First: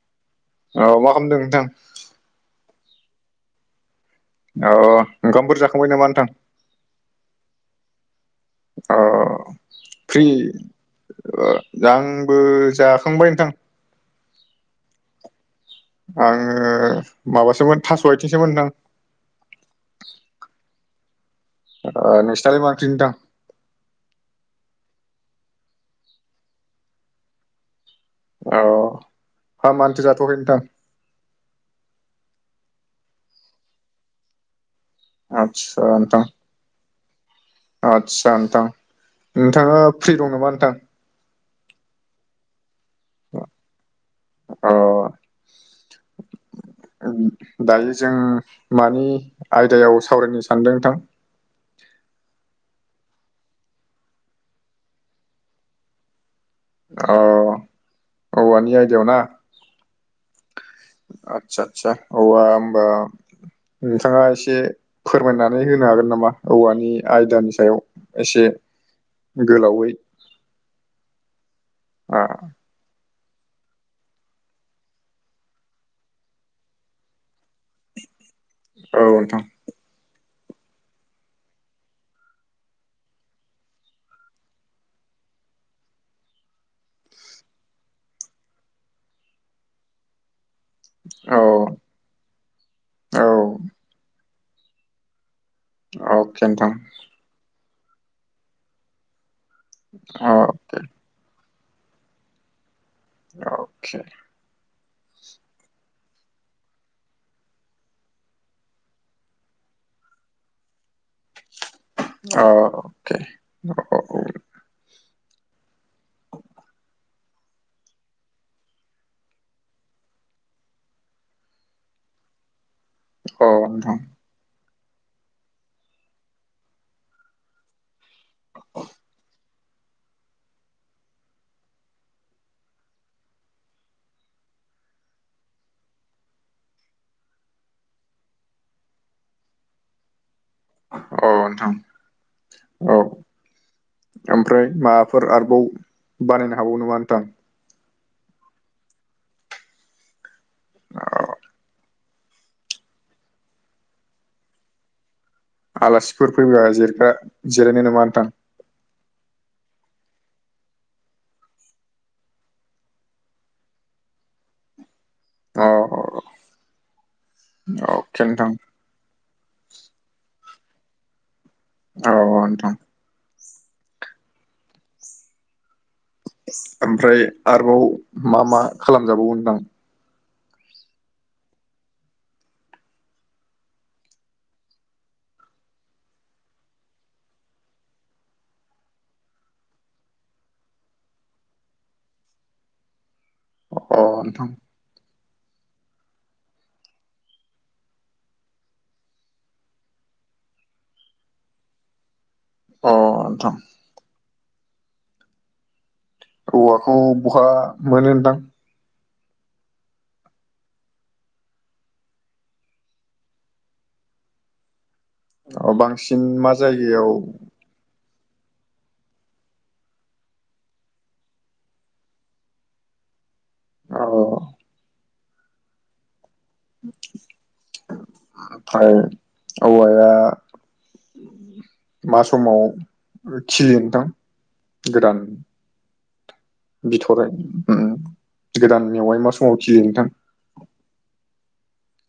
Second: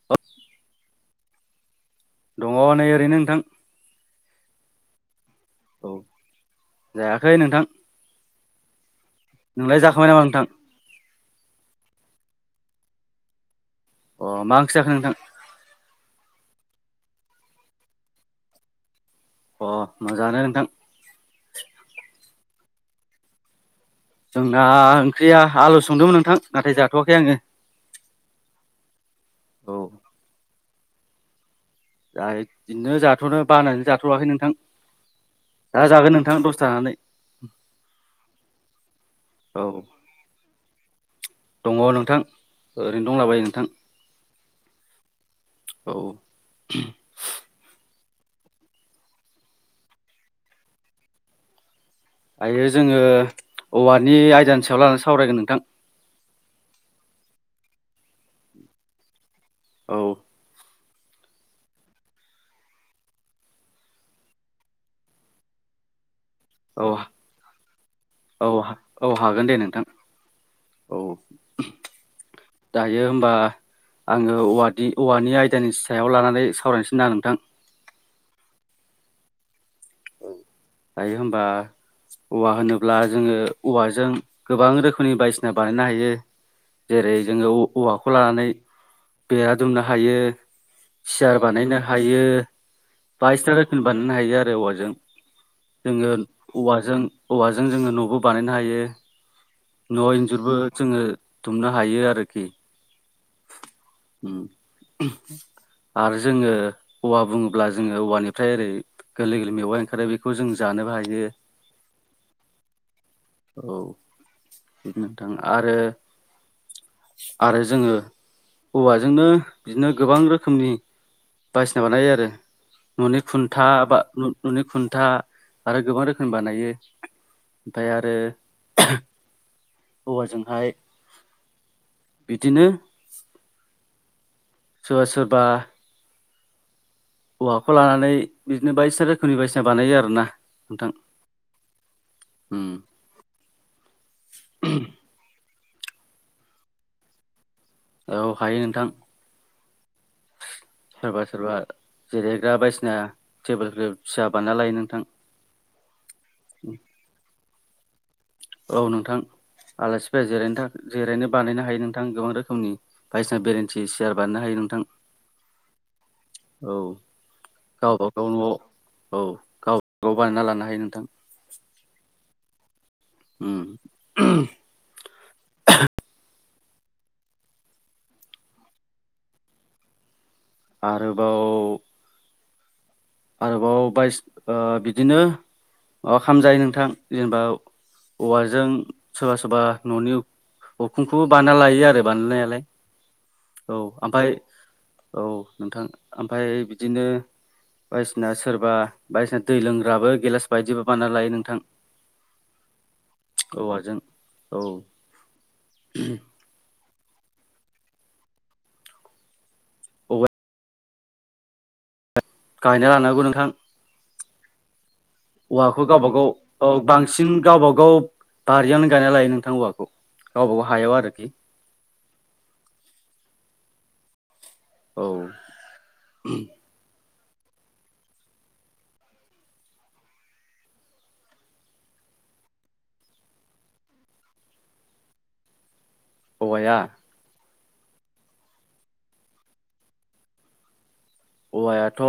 [unintelligible] औ मा खालामदों नोंथां दङ नै ओरैनो नोंथां अ ओंखामफोर औ जाखांबाय नामा नोंथां जायाखै नोंथां अ नोंलाय जाखांबाय नामा फ्रि नोंथां आंबो जाखांबाय नोंथां अ मा ओंख्रि जाखो नोंथां आङो माबासोमोन थास' आइथिंसोमोन नोंथां अ मोजाङानो नोंथां नोंसिनालाय मा ओंख्रि नोंथां जोंना ओंख्रिया आलु संदोंमोन नोंथां नाथाय जाथ'वाखै आङो अ हा औ मानोथो जाथ'आखै नोंथां बिदिनो जाथ'नो बानायनानै जाथ'वाखै नोंथां दा जागोन नोंथां दस सानानै आदसा नोंथां औ नोंथाङा फ्रि दं नामा नोंथां दङ नोंथां ओरैनो दंलाबायो नोंथां अ औ दायो जों मानि आयदायाव सावरायनो सानदों नोंथां दायो जोङो औवानि आयदानि सायाव लानानै सावरायगोन नोंथां औ औवानि आयदायाव ना औ। आतसा आसा औवा होनबा नोंथाङा एसे फोरमायनानै होनो हागोन नामा? औ औवानि आयदानि सायाव एसे औ औ हागोन दे नोंथां गोलावै औ। आ दायो हबा आङो औव औवानि आयदानि सायाव लानानै सावरायनोसै ना नोंथां। औ नोंथां। दायो होनबा औवा होनोब्ला जोङो औवाजों गोबां रोखोमनि बायदिसिना बानायनो हायो। जेरै जोङो औवाखौ लानानै बेरा दुमनो हायो। सियार औ बानायनो हायो औ बायसिना रोखोमनि बानायनो हायो आरो औवाजों। जोङो अके नोंथां औवाजों औवाजों जोङो न'बो बानायनो हायो। न' इन्जुरबो अके जोङो दुमनो हायो आरोखि अके। आरो जोङो औवा बुङोब्ला जोङो औवानिफ्राय ओरै गोरलै गोरलै मेवाइ ओंखारो बेखौ जों जानोबो हायो। अके औ नोंथां आरो। आरो जोङो। औवाजोंनो बिदिनो गोबां रोखोमनि बासिना बानायो आरो। न'नि औ खुन्था बा नोंथां न'नि खुन्था आरो गोबां रोखोमनि बानायो। ओमफ्राय आरो औवाजोंहाय बिदिनो। सोरबा सोरबा औवाखौ लानानै बिदिनो बायदिसिना रोखोमनि बायदिसिना बानायो आरो ना औ नोंथां उम औ ओमफ्राय माबा फोर आरोबाव बानायनो हाबावो नङा नोंथां? औ हायो नोंथां सोरबा सोरबा। जिरायग्रा बायदिसिना टेबोलफोर फिसा बानना लायो नोंथां। आलासिफोर फैबा जिरग्रा जिरायनाय नङा नोंथां औ नोंथां आलासि फै जनो जिरायनो बानायनो हायो नोंथां गोबां रोखोमनि। बायसिना बेरेन्टि सेयार बानायनो हायो नोंथां। अ औ गावबा अके गाव नोंथां न'आव औ गाव गाव बानायना लानो हायो नोंथां। औ ओ नोंथां ओम [unintelligible] ओमफ्राय आरोबाव मा मा खालामजाबावगोनदां? आरोबाव आरोबाव बायस ओ बिदिनो माबा खालामजायो नोंथां जेनेबा औवाजों सोरबा सोरबा न'नि अखुंखौबो बाना लायो आरो बानायनायालाय। औ अ ओमफाय नोंथां औ नोंथां ओमफ्राय बिदिनो बायदिसिना सोरबा बायदिसिना दै लोंग्राबो गेलास बायदिबो बानना लायो नोंथां। अ नोंथां औवाजों औ। औवाखौ बहा मोनो नोंथां? औवा गायना लानांगौ नोंथां अ औवाखौ गावब बांसिन गाव मा औ जायगायाव बांसिन गावबा गाव बारियावनो गायना लायो नोंथां हौवाखौ गावबाागाव हायाव आरोखि। औ। औ। फ्राय औवाया मा समाव खिलियो नोंथां गोदान औवाया थ'राय ओम गोदान मेवाय मा समाव खिलियो नोंथां? औवायाथ'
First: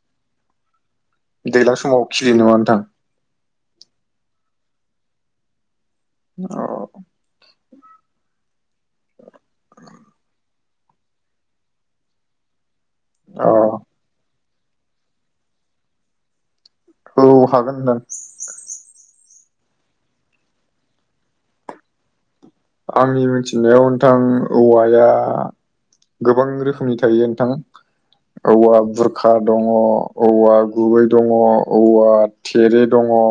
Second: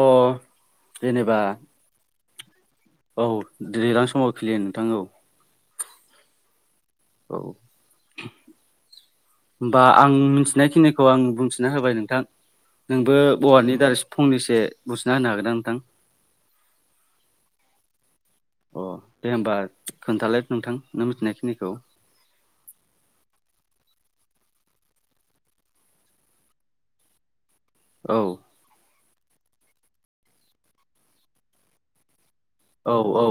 जेनेबा दैलां समाव खिलियो नामा नोंथां औ दै्लां समाव खिलियो नोंथां औ औ औ होमबा आं मिनथिनायखिनिखौ आं बुंथिना होबाय नोंथां नोंबो अ औवानि दारै फंनैसे बुंथिना होनो हागोनना नोंथां? औ हागोन नोंथां अ दे होमबा खोन्थालाय नोंथां नों मिथिनायखिनिखौ आंनि मिथिनायाव नोंथां औवाया गोबां रोखोमनि थायो नोंथां औ औवा बुरखा दङ', औवा गुबै दङ', औवा थेरे औ दङ' औ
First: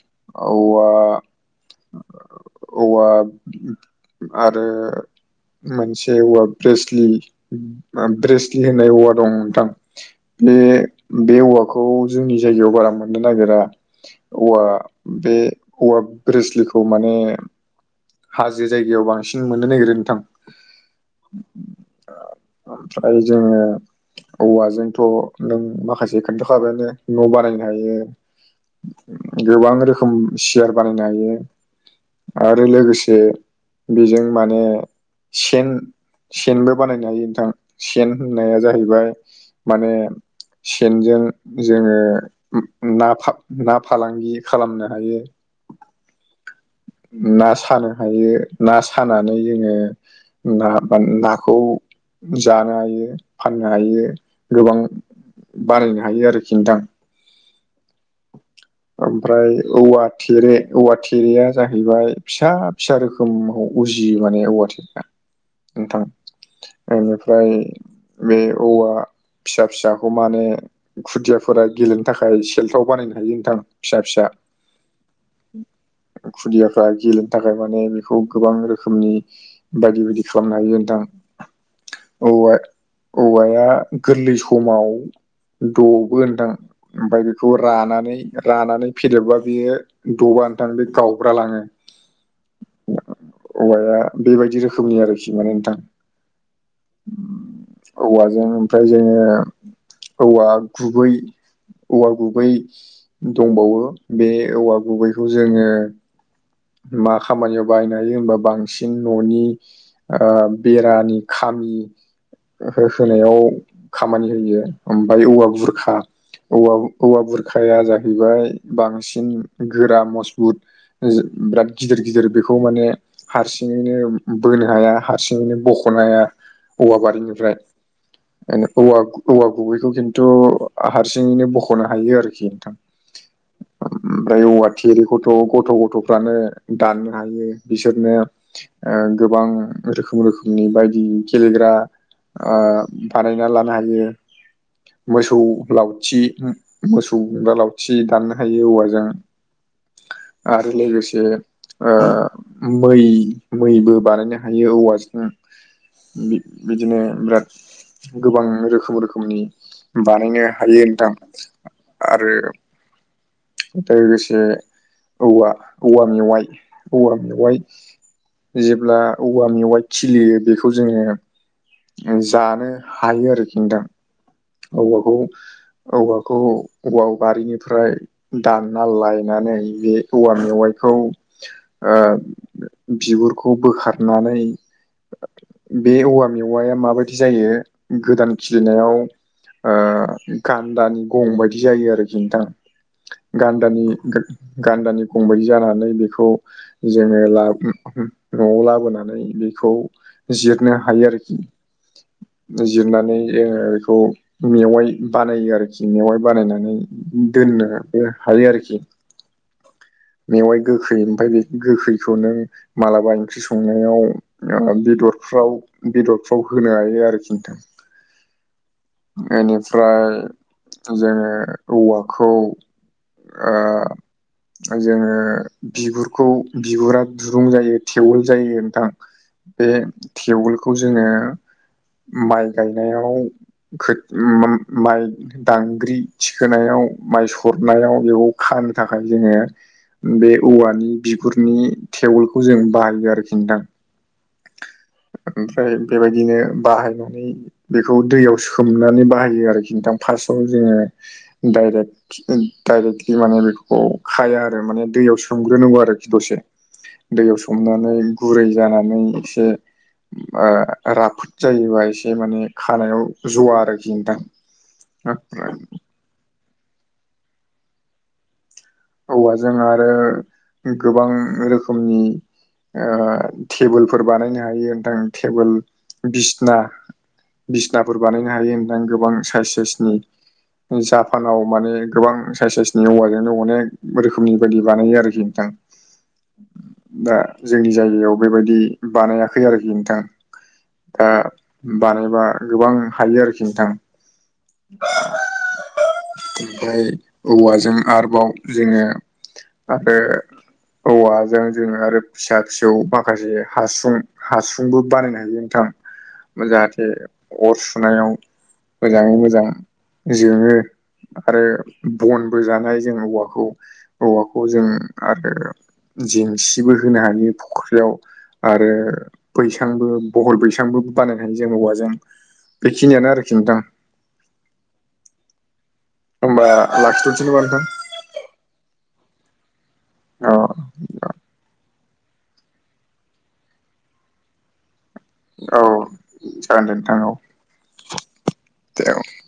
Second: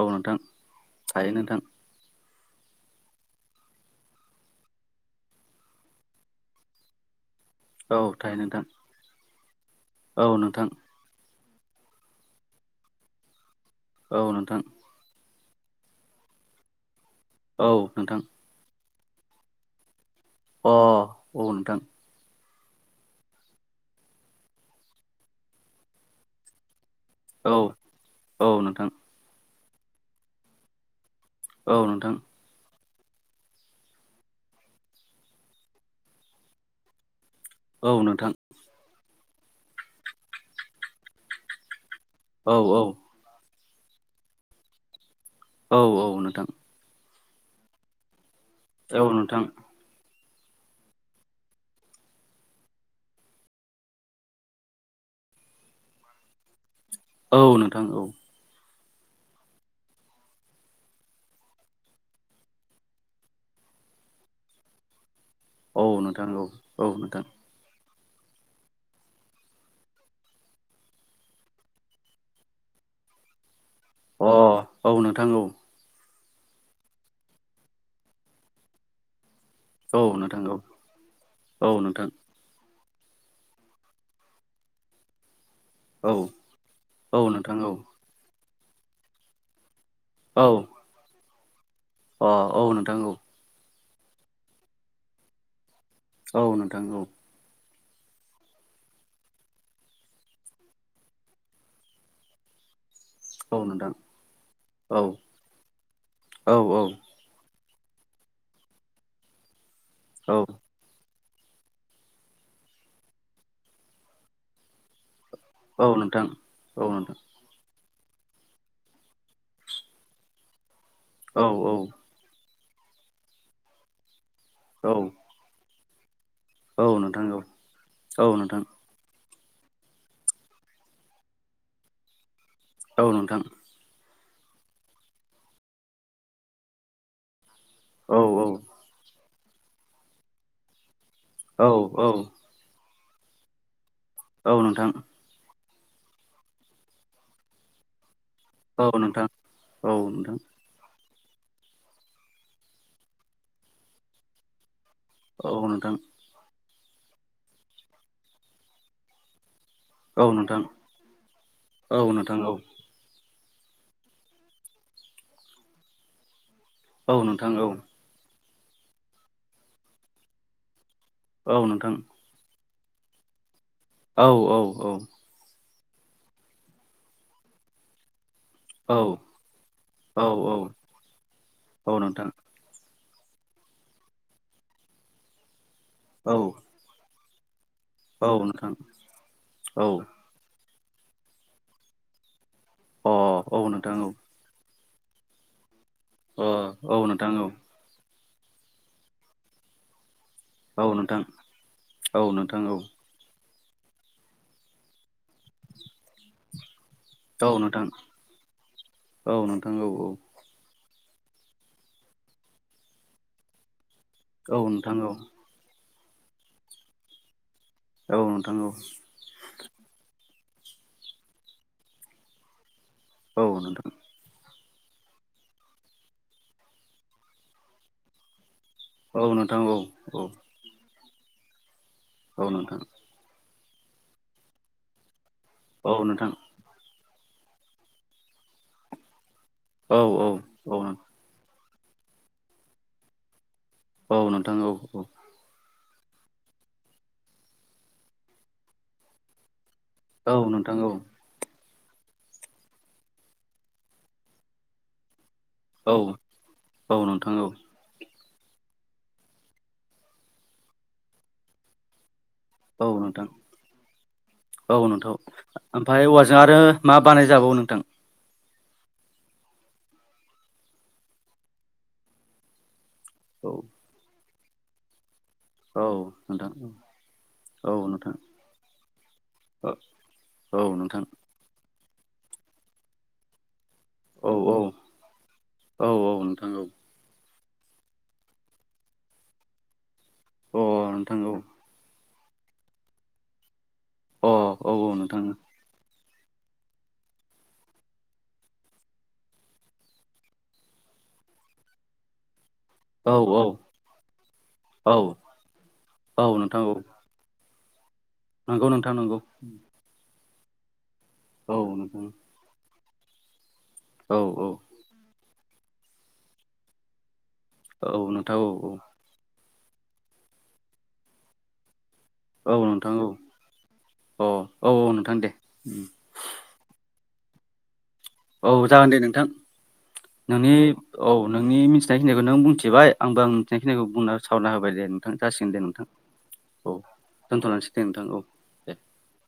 औ नोंथां औवा थायो नोंथां औवा आरो मोनसे औवा ब्रेस्लि औ मा थायो नोंथां ब्रेस्लि होननाय औवा दं नोंथां औ बे नोंथां बे औवाखौ जोंनि जायगायाव बारा मोननो नागिरा औ नोंथां औवा बे औवा ब्रेस्लिखौ माने औ नोंथां हाजो जायगायाव बांसिन मोननो नागिरो नोंथां अ औ नोंथां ओमफाय जोङो औवाजोंथ' नों माखासे खोन्थाखाबायानो न' औ बानायनो हायो औ नोंथां गोबां रोखोम सियार बानायनो हायो औ नोंथां आरो लोगोसे जे बेजों माने सेन सेनबो बानायनो हायो औ सेन नोंथां होननाया जाहैबाय माने सेनजों जोङो औ औ ना फा ना फालांगि खालामनो हायो औ औ नोंथां ना सानो हायो ना औ सानानै नोंथां जोङो ना बा नाखौ जानो हायो फाननो हायो गोबां बारायनो हायो आरोखि नोंथां औ नोंथां औ ओमफ्राय औवा थेरे औवा थेरेया जाहैबाय फिसा फिसा रोखोम खोम उजियो माने औवा थेरेया औ नोंथां औ औ नोंथां ओनिफ्राय बे औवा फिसा फिसाखौ माने खुदियाफोरा गेलेनो थाखाय सेल्थाव बानायनो हायो नोंथां फिसा फिसा अ औ नोंथां औ खुदियाफ्रा गेलेनो थाखाय माने बेखौ गोबां रोखोमनि बायदि औ बायदि नोंथां खालामनो औ हायो नोंथां औ नोंथां औवा औवाया गोरलै समाव औ द'बो नोंथां औ ओमफाय बेखौ नोंथां औ रानानै रानानै फदेबबा बियो द'बा औ नोंथां बे गावब्रा लाङो अ औ नोंथां औ औवाया बेबायदि रोखोमनि आरोखि माने नोंथां औ नोंथां औ औवाजों ओमफ्राय जोङो औवा गुबै औवा गुबै औ दंबावो बे औवा गुबैखौ जोङो औ औ मा खामानियाव बायनो हायो होनबा बांसिन न'नि ओ बेरानि। खामि हो होनायाव खामानि होयो ओमफ्राय औवा बुरखा नोंथां औवा औ नोंथां औवा बुर खाया जाहैबाय बांसिन गोरा मजबुत औ बिराद गिदिर गिदिर बे बेखौ माने हारसिङैनो बोनो हाया हारसिङैनो बख'नो हाया। औ औव नोंथां औ नोंथां बारिनिफ्राय औ नोंथां ओ औवा गुबै औवा गुबैखौ खिन्थु हारसिङैनो बख'नो हायो आरोखि नोंथां। औ औ ओमफ्राय औवा थेरेखौथ' गथ' गथ'फ्रानो दाननो हायो। औ बिसोरनो ओ गोबां रोखोम रोखोमनि बायदि गेलेग्रा आं बानायना लानो हायो। औ नोंथां मोसौ लावथि मोसौ दा लावथि दाननो हायो औ औवाजों। नोंथां औ नोंथां आरो लोगोसे ओ मै मैबो बानायनो हायो औवाजों। औ नोंथां। बिदिनो बिराद गोबां रोखोम रोखोमनि औ नोंथां औ बानायनो नोंथां हायो नोंथां औ आरो नोंथां औ लोगोसे औवा औवा मेवाइ औवा औ नोंथां मेवाइ औ जेब्ला औवा मेवाइ खिलियो बेखौ जोङो औ नोंथां जानो हायो आरोखि नोंथां औ औ औवाखौ। औवाखौ औवा बारिनिफ्राय दानना औ लायनानै बे औ औौवा औ मेवाइखौ ओ औ नोंथां बिगुरखौ बोखारनानै बे औवा औ मेवाया माबायदि बिदि जायो औ गोदान नोंथां खिलिनायाव औ ओ गान्दानि गं बायदि जायो आरोखि नोंथां अ औ गान्दानि नोंथां औ गान्दानि गंबायदि जानानै बेखौ अ औ जोङो नोंथां ला औ न'आव लाबोनानै बेखौ जिरनो औ हायो नोंथां आरोखि औ नोंथां औ जिरनानै जोङो बेखौ मेवाइ बानायो आरोखि मेवाइ बानायनानै दोननोबो हायो आरोखि। औ नोंथां औ औ मेवाइ गोखै ओमफफ्राय बे गोखैखौ नों मा्लाबा ओंख्रि औ संनायाव नोंथां औ बेदरफ्राव बेदरफ्राव होनो हायो आरोखि नोंथां। औ नोंथां औ बेनिफ्राय जोङो औवाखौ औ नोंथां औ नोंथां औ अ नोंथां औ नोंथां औ नोंथां औ नोंथां औ नोंथां औ जोङो बिगुरखौ बिगुरा दुरुं जायो थेवोल जायो। थां बे थेवलखौ खौ जोङो माइ गायनायाव खो ओ माइ दांग्रि थिखोनायाव माइ सरनायाव बेखौ खानो थाखाय जोङो बे औवानि बिगुरनि थेवलखौ जों बाहायो आरोखि नोंथां। औ नोंथां औ औ औ ओमफ्राय बेबायदिनो बाहायनानै बेखौ दैयाव सोमनानै बाहायो आरोखि नोंथां। फार्स्टआव जोङोे डाइरेक्टलि माने बेफोरखौ खाया आरो। म दैयाव स्रोमग्रो नांगौ आरोखि दसे दै नोंथां सोमनानै ओ गुरै जानानै एसे ओ राफोद जायोबा एसे माने खानायाव जवा आरोखिनो नोंथां ओमफाय औवाजों आरो मा बानाय जाबावो नोंथां औवाजों आरो गोबां रोखोमनि टेबोल फोर बानायनो हायो दाइनिं टेबोल औ नोंथां औ बिसिनाफोर नोंथां बानायनो हायो ओमफाय गोबां साइस औ साइसनि नोंथां जापानाव माने गोबां साइस साइसनि औवाजोंनो अनेक औ रोखोमनि औ बायदि बानायो आरोखि नोंथां औ औ नोंथां औ दा जोंनि जायगायाव बेबायदि बानायाखै आरोखि नोंथां अ नोंथां औ बानायबा गोबां हायो आरोखि नोंथां अ औ औ नोंथांनो ओमफ्राय औवाजों आरोबाव जोङो आरो औवाजों जोङो आरो फिसा फिसौ औ माखासे हासुं हासुंबो औ बानायनो हायो औ नोंथां नोंथां औ जाहाथे अर सुनायाव नंगौ नोंथां मोजाङै नंगौ मोजां जोङो आरो औ नोंथां बनबो जानाय जों औवाखौ औ औवाखौ औ जों आरो जेंसिबो होनो हायो फुख्रियाव औ नोंथां औ आरो बैसांबो बहल बैसांबो बानायनो हायो जों औवाजों औ नोंथां औ बेखिनियानो औ आरोखि नोंथां औ औ नोंथां दे होमबा लाखाथनोसै नामा नोंथां औ जागोन दे नोंथां औ नोंनि औ नोंनि मि मिनथिनायखिनिखौ नों बुंथिबाय आंबो आं मिनथिनायखिखौ बुंना सावराना होबबाय दे नोंथां जासिगोन दे औ नोंथां जागोन औ दे नोंथां दोनथ'लांसै दे नोंथां औ दे [unintelligible]